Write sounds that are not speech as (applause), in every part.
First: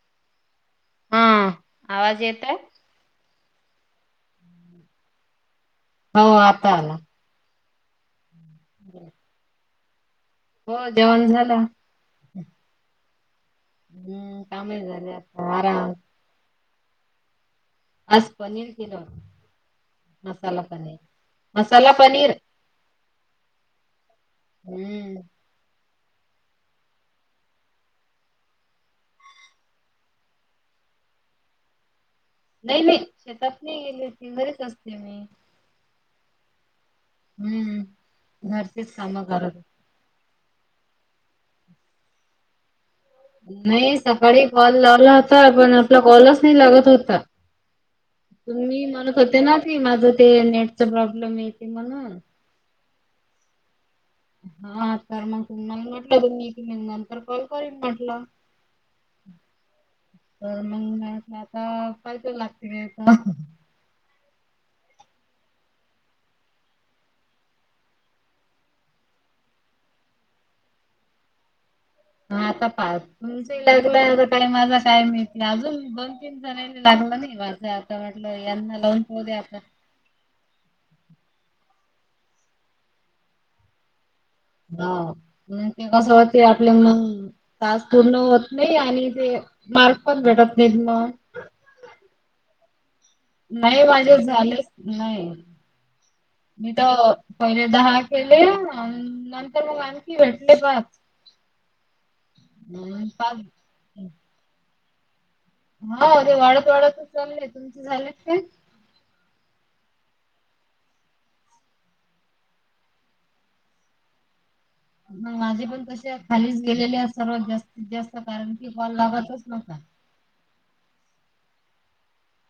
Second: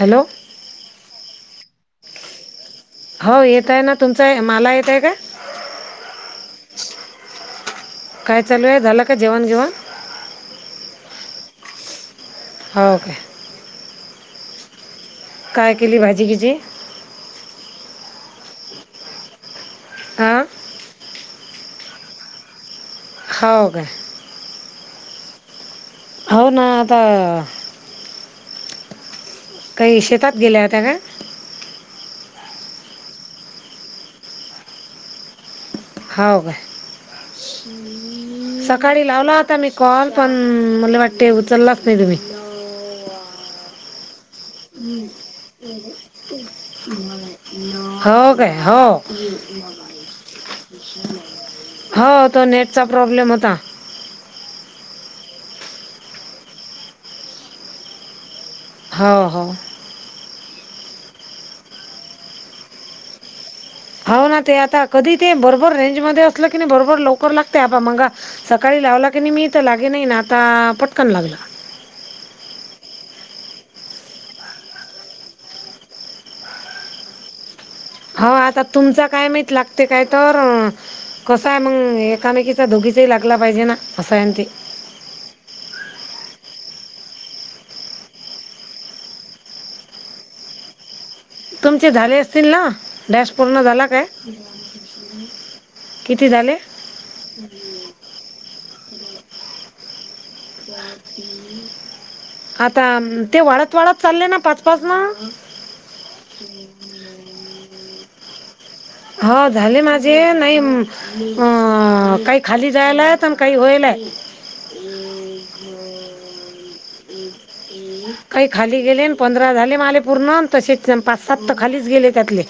Hello हा आवाज येतोय? हो येतोय ना तुमचा मला येतोय हो आता आला काय चालू आहे झालं का जेवण जेवण हो जेवण झाला. हो का! हम्म कामही झालं. काय केली भाजी किची आज पनीर किलो हां मसाला पनीर. मसाला पनीर. होव का! हम्म! हौ नाता! काही शेतात गेल्या होत्या काय, नाही नाही शेतात नाही गेली ते घरीच असते मी, हो का! हम्म घरचीच सकाळी कामं लावला करत होता मी कॉल. पण मला वाटते उचललाच नाही तुम्ही. नाही सकाळी कॉल लावला होता. पण आपला कॉलच नाही लागत होता. हो काय मी हो म्हणत होते ना की माझं ते नेटच प्रॉब्लेम येते म्हणून त्याचा प्रॉब्लेम होता हा तर मग त मला म्हटलं दोन् एक म नंतर कॉल करीन म्हटलं. हो हो. तर मग आता पायज लागते ग तर, हो ना ते आता कधी ते बरोबर रेंज मध्ये असलं की नाही बरोबर लवकर लागते आप मगा सकाळी लावला की नाही मी तर लागे नाही ना आता पटकन लागला. आता पा लागला का माझा काय मि अजून दोन तीन जण (unintelligible) नाही वा (unintelligible) हो आता तुमच काय माहित लागते काय तर, कसं आहे मग एकामेकीचा धोगीचाही लागला पाहिजे ना. असं आहे न ते हा हम्! तेस ते आपल्या तास पूर्ण होत नाही आणि ते मार्ग पण भेटत नाही. ह. तुमचे झाले असतील ना? डॅश पूर्ण नाही झाला काय माझे झालेच नाही. किती झाले मी तर पहिले दहा केले नंतर मग, भेटले पाच आता अन् पाच ते वाढत वाढत चालले ना पाच पाच ना. हो ते वाढत वाढत चालले तुमचे झालेत काय. हो झाले माझे नाही काही खाली जायलाय प काही हो्हायलय. ह (unintelligible) मग माझे पण तसे खालीच गेलेले आहेत सर्वात जास्तीत जास्त कारण की कॉल लागतच नव्हता. आले पूर्ण तसेच पाच सात तर खालीच गेले त्यातले,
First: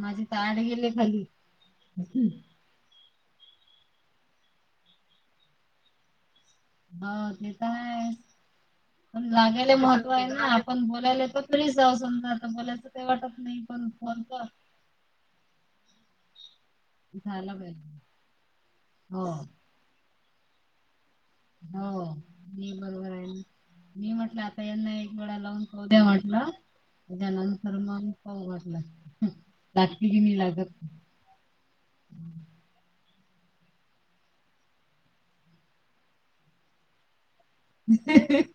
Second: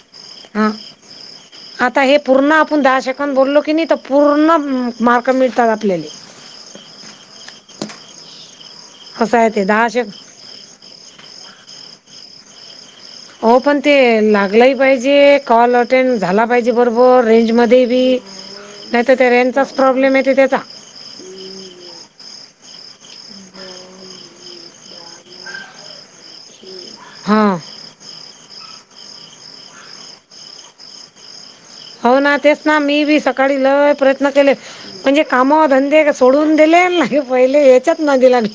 माझी ताड हां गेले खाली आता हे पूर्ण आपणं जा शक आपण बोललो की नाही तर पूर्ण मार्क मिळतातं आपल्याले. हो ते तर आहे. पण असं आहे ते लागायला दहा सेक महत्व आहे ना आपणं बोलायला तर त जाऊ समजा आता बोलायचं काही वाटत हो नाही पण ते फोन तर लागलंही पाहिजे, कॉल अटेंड झाला पाहिजे बरोबर रेंज झाला मध्ये पाहिजे बी. नाही तर हो ते रेंजचाच प्रॉब्लेम येतंय. हो! बरोबर आहे, मी म्हटलं आता यांना एक वेळा लावून पाहु द्या म्हटलं. हां त्यानंतर मग उघासला लागली की म लागत हो ना तेच ना मी बी सक सकाळी लय प्रयत्न केले म्हणजे काम धंदे सोडून दिले नाही. पहिले याच्याय नादी लागले.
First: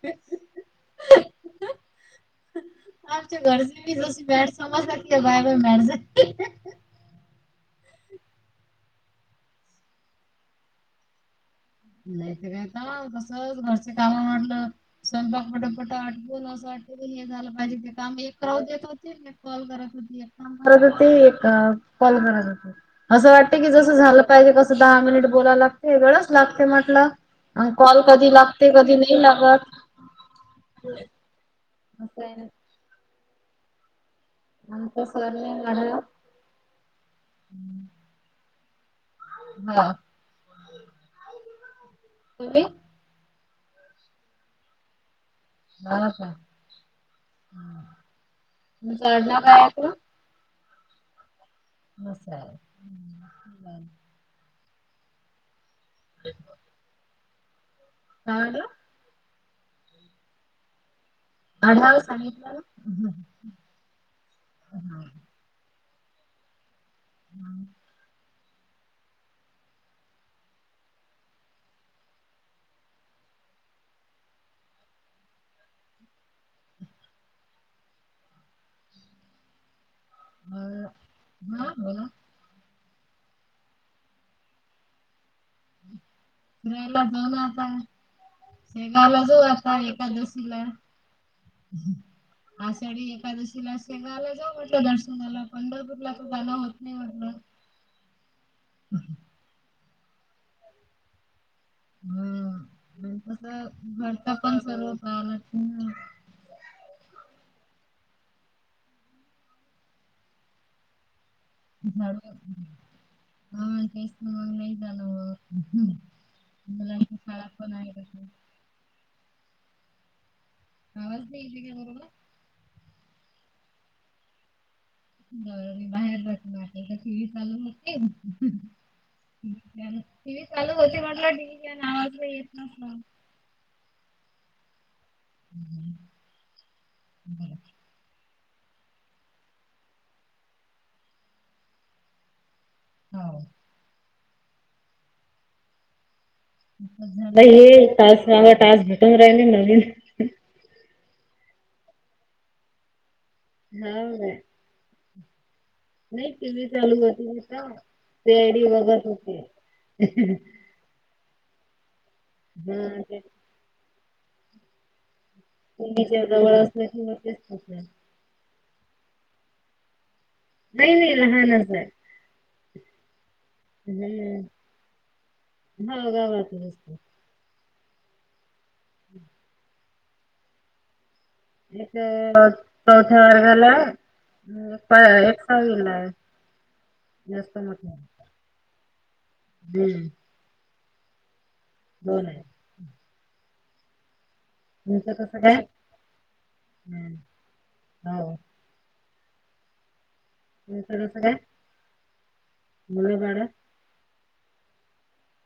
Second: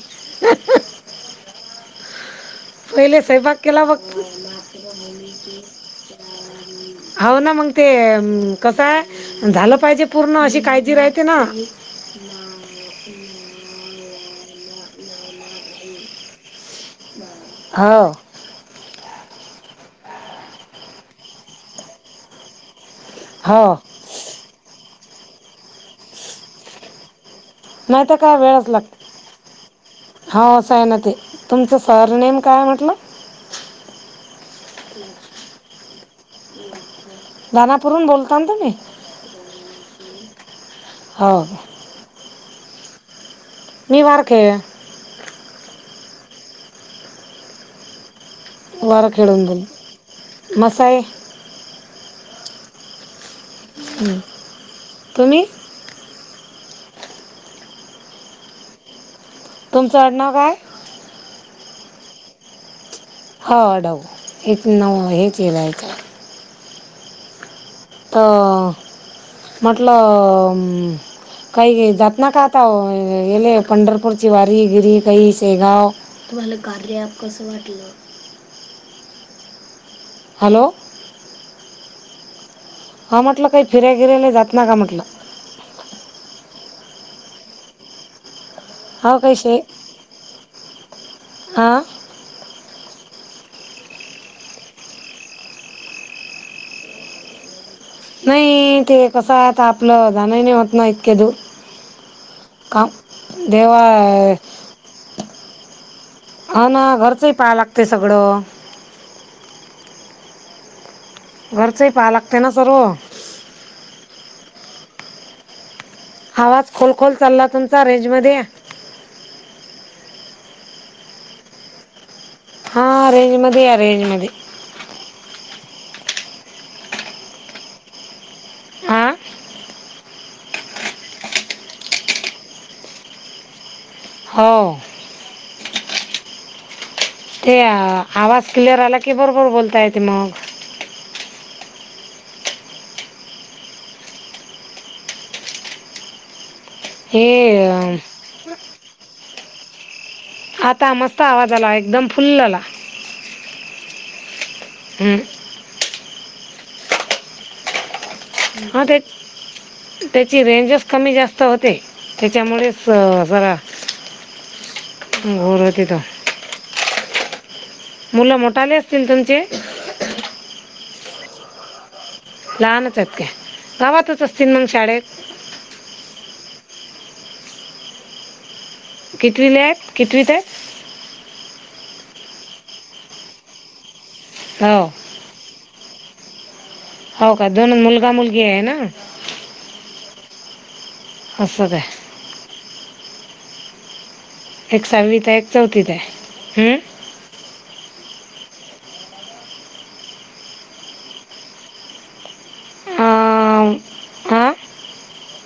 पहिले आमच्या स्वयंपाक घरचे केला बी बघ, जशी मॅड समजला की बाय बाय मॅड झाली. हो ना मंग. ते कसंय, झालं पाहिजे पूर्ण अशी काळजी राहते ना. नाहीतर काय तसंच घरचे काम असं स्वयंपाक पटापटा आठपुन असं हे झालं पाहिजे ते हो काम एक राहु देत होते एक कॉल करतं होते एक काम करतं होते एक, कॉल करत होते. असं वाटते की हो जसं झालं पाहिजे कसं दहा मिनिटं बोलायला लागते वेळंच लागतोय म्हटलं? कॉल नाहीत कधी काय वेळच कधी लागते, नाही लागत हो आसयना ते तुमचं सर असं नेम आहे. काय म्हंटला? आमचं सरनेम आडनाव दानापुरून बोलता ना तुम्हीं? हा हो तरी निबार खेळला हो का, तुमचं आडनाव काय ये म्हंटल? मसाये मसाले, बर तुम्ही (unintelligible) काय म्हंटला? तुमचं आडनाव काय? आडाऊ सांगितलं हा आडाऊ, एक न हा. हे केलंय का हम् अ म्हंटल काही जातं नाही का आता गेले पंढरपूरची वारीबिरी काही शेळगाव- तुम्हाला कार्य ऍप कसं वाटलं? अ हा बोला. हा म्हटलं काही फिराय बिरायला जातं नाय का म्हटलं? गेलो जाऊन ना आता. शेळगाव हा ला काही जाऊ शे आता एकादशीला. हा आषाढी एकादशीला, शेळगावला जाऊ म्हटलं दर्शनाला पंढरपूरला तर जाणं होत नाही म्हटलं. नाही, ते कसं ते आपलं जाणं ही नाही होतं ना इतके दूर. हम काम पण कसं देवा घरचं सर्व काम असतं ना. हा ना घरचंही पाहाय लागतेय सगळं. घरचंही पाहा लागते ना सर्व (unintelligible) (inaudible) आवाज खोलखोल मुलांची चालला शाळा पण तुमचा आहे तशी. रेंजमध्ये या. आवाज तर एते का बरोबर. हां, ररेंज मध्ये या., रेंज मध्ये. म बाहेर बसणार तर टी व्ही चालू होते? आं, टीव्ही चालू होती म्हटलं, टीवही नावाजलं येत ना नाऽ हो, हम्म, ते आवाज क्लिअर आला की बरोबर बोलता येत मग. हो ला हे तास, सवा तास भेटून राहिल नवीन आता मस्त आवाज आला एकदम फुल्ल आला. हा ना. हम नाही टिवी चालू होत नव्हता. हा तेच, त्याची रेंजच कमी जास्त होते. त्याच्यामुळेच हा ते जरा टीव्हीच्या जवळ असलं की मग तेच बघणार. मुलं मोठ टाले असतील तुमचे नाही, नाही लहान च य लहानच आहेत काय? गावातच असतील हम्म मग शाळेत हो गावातच असते. कितवीला एत कितवीत एत एक चौथ्या वर्गाला हो आहे, एक सहावीला आहे ह, हो का? दोन मुलगा मुलगी आहे ना. हम्म असुदे ऽ दोन आहे तुमचं सहावीत तस आहे एक काय? चौथीत आहे हं? हम्, हो. मुलं बाळं. आ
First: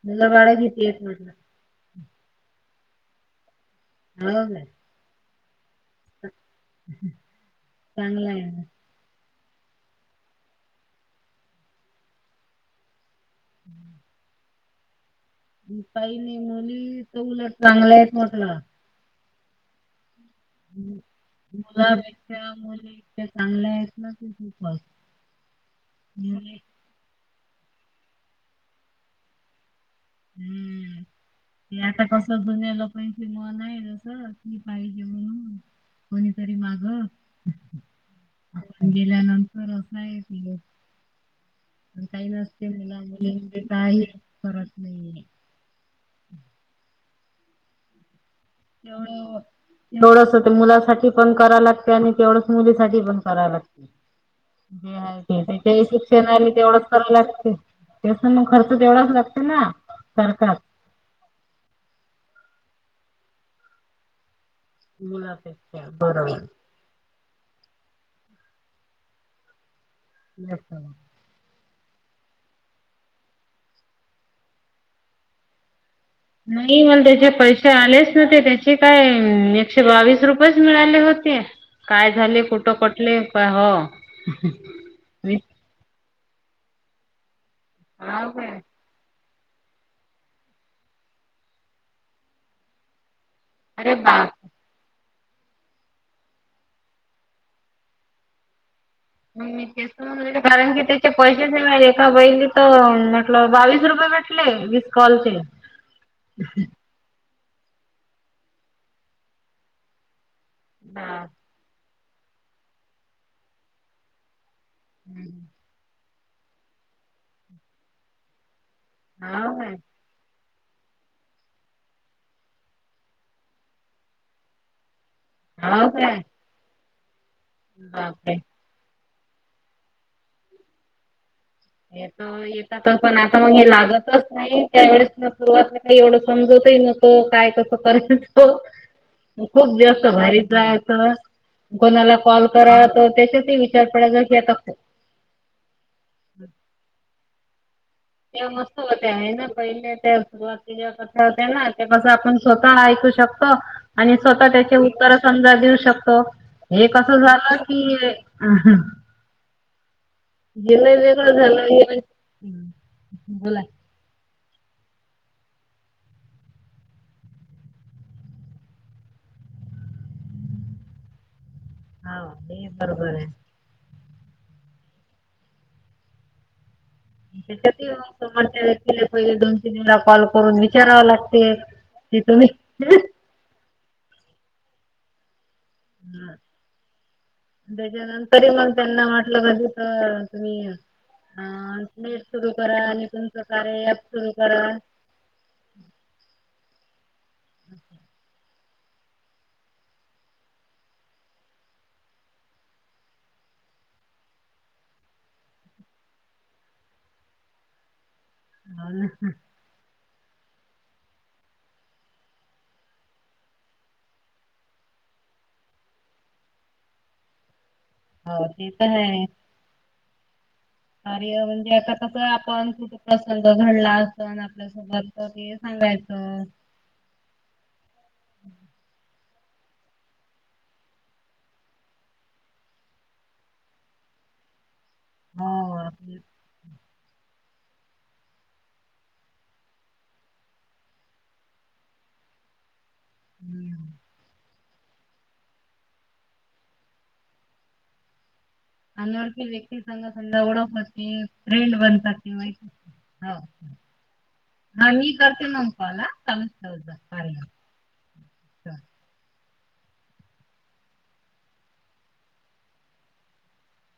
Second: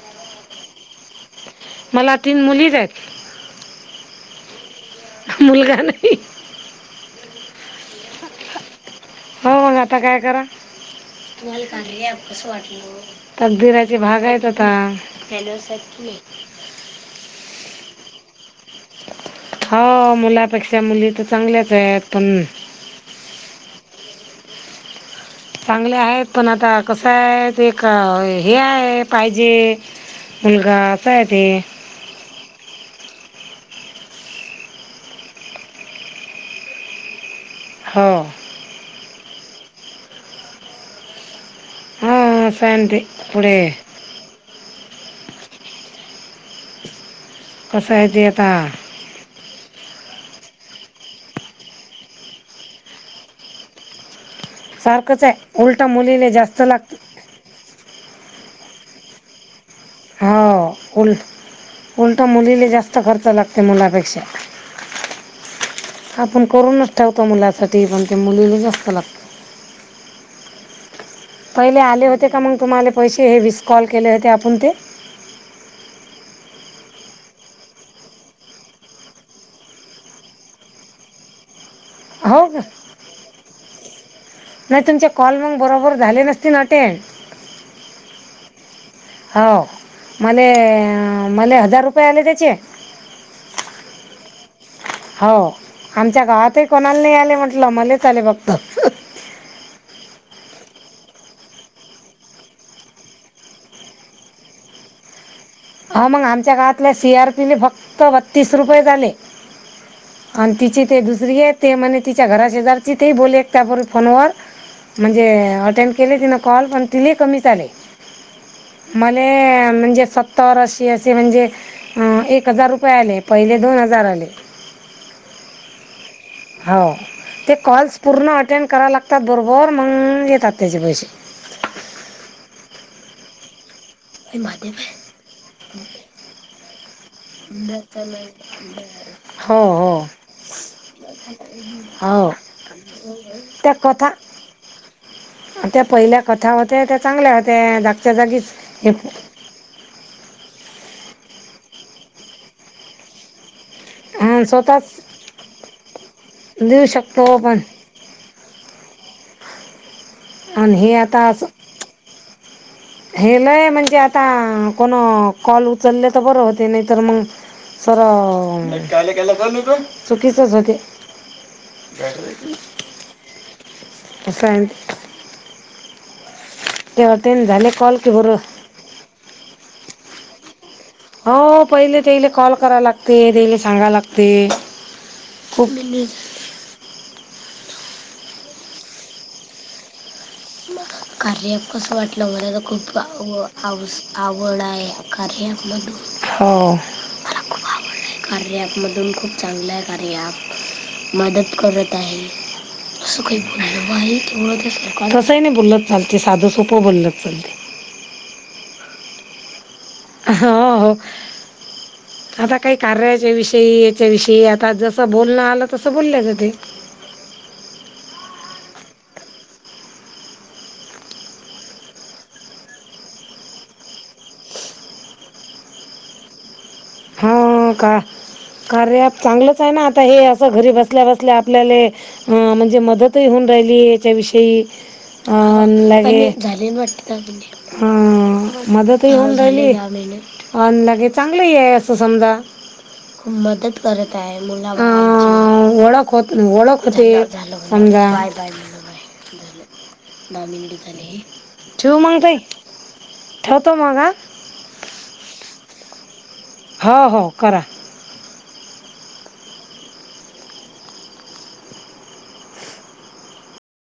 मुलं बाळं किती एत म्हटलं? मला तीन मुली च आहेत हो ना मुलगा नाइ चांगलं आहे हो मग आता काय करा तुम्हाला कार्य ॲप कसं वाटलं तर दिराहियचे भागा येत आता. काही नाही मुली,, तर उलट चांगले आहेतेत म्हटलं. होऽ मुला, पण मुली इतक्या चांगल्या आहेत ना,, ते. खूपचऽ चांगले आहेत, पण आता कसं आहे, एक हे आहे पाहिजेऽ मुलगा हम्म असय तेऽ ते आता कसं जुन्या मन आहे, जस की पाहिजे, म्हणून कोणीतरी मागऽ हो, गेल्यानंतर असा आहे तऽ काही हां असं नसते आहे ना ते मुलगा, पुढे मुलगी काही परतऽ नाही. कसय देतऽ हो, तेवढस ते मुलासाठी पण कराव लागते, आणि तेवढंच मुलीसाठी पण कराव लागते. जे हाय सारखंच ते, आहे जे उलटा शिक्षण मुलीले नाले जास्त तेवढंच लागते करा लागतेऽ तेस मग खर्च तेवढाच लागते ना. हो सरकार उल उलट मुलीला जास्त खर्च लागते मुलापेक्षा मुलापेक्षा बरोबर त मुलासाठी पण ते मुलीला जास्तं लागतं अछा पहिले आले होते का मग तुम्हाला पैसे हे विसकॉल केले होते आपण ते नाही मला त्याचे पैसे आलेच नते त्याचे काय एकशे बावीस रुपयेच मिळाले होते काय झाली हो का कुठं पटले काय हो नाही तुमचे कॉल मग बरोबर झाले नसतील अटेंड ह का हो मला मला हजार रुपये आले त्याचे अरे बा हो आमच्या गावातही कोणाला नाही आले म्हटलं मलाच आले फक्त ते कारण की त्याचे पैसेच ए पहिली तर म्हटलं बावीस रुपये कॉल चे हा मग आमच्या गवातल्या सी आर पीने फक्त बत्तीस रुपये झाले आणि तिची ते बापरे दुसरी आहे ते म्हज तिच्या घराशेजारची ते बोलले एक त्यापूर्वी फोनवर म्हणजे अटेंड केले तिनं कॉल पण तिला कमी चाले. हाव मला काय म्हणजे. स तररा अशी असे म्हणजे एक हजार रुपये आले पहिले दोन हजार आले. (unintelligible) हा का. हो ते कॉल्स पूर्ण अटेंड करा लागतात बरोबर मग येतात त्याचे पैसे हे तर येतात पण आता मग हे लागतच नाही त्यावेळेस सुरवात काही एवढं समजवतही नतो काय कसं केयच हो खूप हो जास्त भ कोणाला हो कॉल करा त्याच्यात त्या विचार कथा पडय घ त्या पहिल्या कथा होत्या त्या चांगल्या होत्या. त्या जागीच मस्त हे होते्या आहे ना प अर सुरुवात. क होत ना ते कस आपण स्वतः ऐकू शकतो. आणि हं, स्वतः त्याचे स्वतःच उत्तर समजा देऊ शकतो देऊ हे कसं शकतो पण झालं की. ह हा. आणि गिला वेगळं झाला. हेलय म्हणजे आता कोण कॉल उचलले तर बरं होते नाहीतर मग स चुकीच हा न बरोबर आहे. अससाा कॉल की त्याच्यात बरं समरच्या पहिले दोन तीन वेळा कॉल करून विचारावं हो लागते पहिले की तेले तुम्ही कॉल कराय लागते ते सांगाय लागते ते ख त्याच्यानंतरही मग त्यांना म्हटलं पाजे कार्य कसं वाटलं सुरू मला करा खूप आणि तुमचं कार्य ॲप सुरू आवड करा आहे कार हो ख खू आगोल नाही कर पमधून खूप चांगलं आहे कार्य मदत करत आहे असं काही ब आहेळ कसंही नाही बोललत चालते साधं सोपं बोललत चालते हो हो आता काही कारच्या विषयी याच्या विषयी आता जसं बोलणं आलं तसं बोलल्या जाते (unintelligible) ह ते तर ह (inaudible) अ म्हणजे आता कसं आपण कुठ प्रसंग घडला अस आपल्यासोबत तर ते सांगायच अप हा का कार्या चांगलंच आहे ना आता हे असं घरी बसल्या-बसल्या आपल्याला ए म्हणजे अं मदतही होऊन राहिलीये हेचा विषयी अ हो आपले लगेच हा मदतही होऊन राहिली आ लगे चांगली आहे असं असं समजा मदत हम्म. करत आहे म्हणू हां ओळख हो ओळखते समजा. अनोळखी व्यक्ती संग समजा ओळख होते, (unintelligible) हा ठेवतो मग हो मी करते. (unintelligible) होत जा हा हो हो पाले आ करा चल